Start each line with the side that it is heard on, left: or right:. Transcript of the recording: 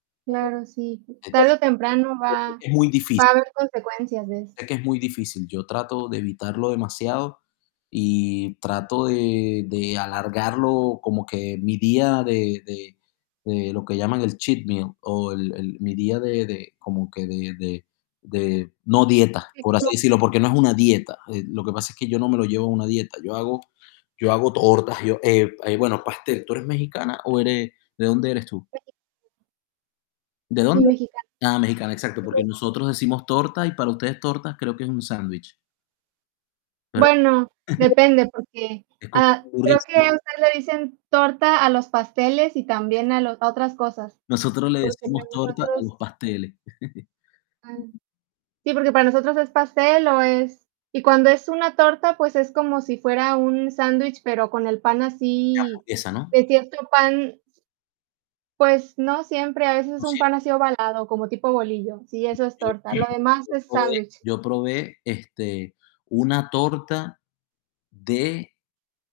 right: Claro, sí.
left: [unintelligible]
right: Tarde
left: Entonces
right: o temprano,
left: yo creo
right: va
left: que muy difícil.
right: va a haber consecuencias de eso.
left: Es que es muy difícil. Yo trato de evitarlo demasiado y trato de de alargarlo, como que mi día de de de lo que llaman el cheat meal, o el el mi día de de como que de de de, no dieta, por así
right: [unintelligible]
left: decirlo, porque no es una dieta, eh, lo que pasa es que yo no me lo llevo a una dieta, yo hago yo hago tortas, yo eh, eh, bueno, pastel, ¿tú eres mexicana o eres de dónde eres tú?
right: [unintelligible]
left: ¿De
right: Soy
left: dónde?
right: Mexicana.
left: Ah, mexicana, exacto, porque
right: [unintelligible]
left: nosotros decimos torta, y para ustedes, torta, creo que es un sándwich. ¿Verdad?
right: Bueno, depende, porque,
left: Es como un
right: ah,
left: [unintelligible]
right: creo que
left: sí.
right: ustedes le dicen torta a los pasteles, y también a los otras cosas.
left: Nosotros le
right: Porque el de
left: decimos torta a
right: nosotros
left: los
right: sí.
left: pasteles.
right: Am, sí, porque para nosotros es pastel, o es y cuando es una torta, pues es como sí fuera un sándwich, pero con el pan
left: Y
right: así
left: hamburguesa, ¿no?
right: de cierto pan. Pues no siempre, a veces es
left: No
right: un
left: siem
right: pan así, ovalado, como tipo bolillo, sí, eso es
left: Mira, yo
right: torta, lo demás
left: yo
right: es
left: probé
right: sándwich.
left: yo probé, este, una torta de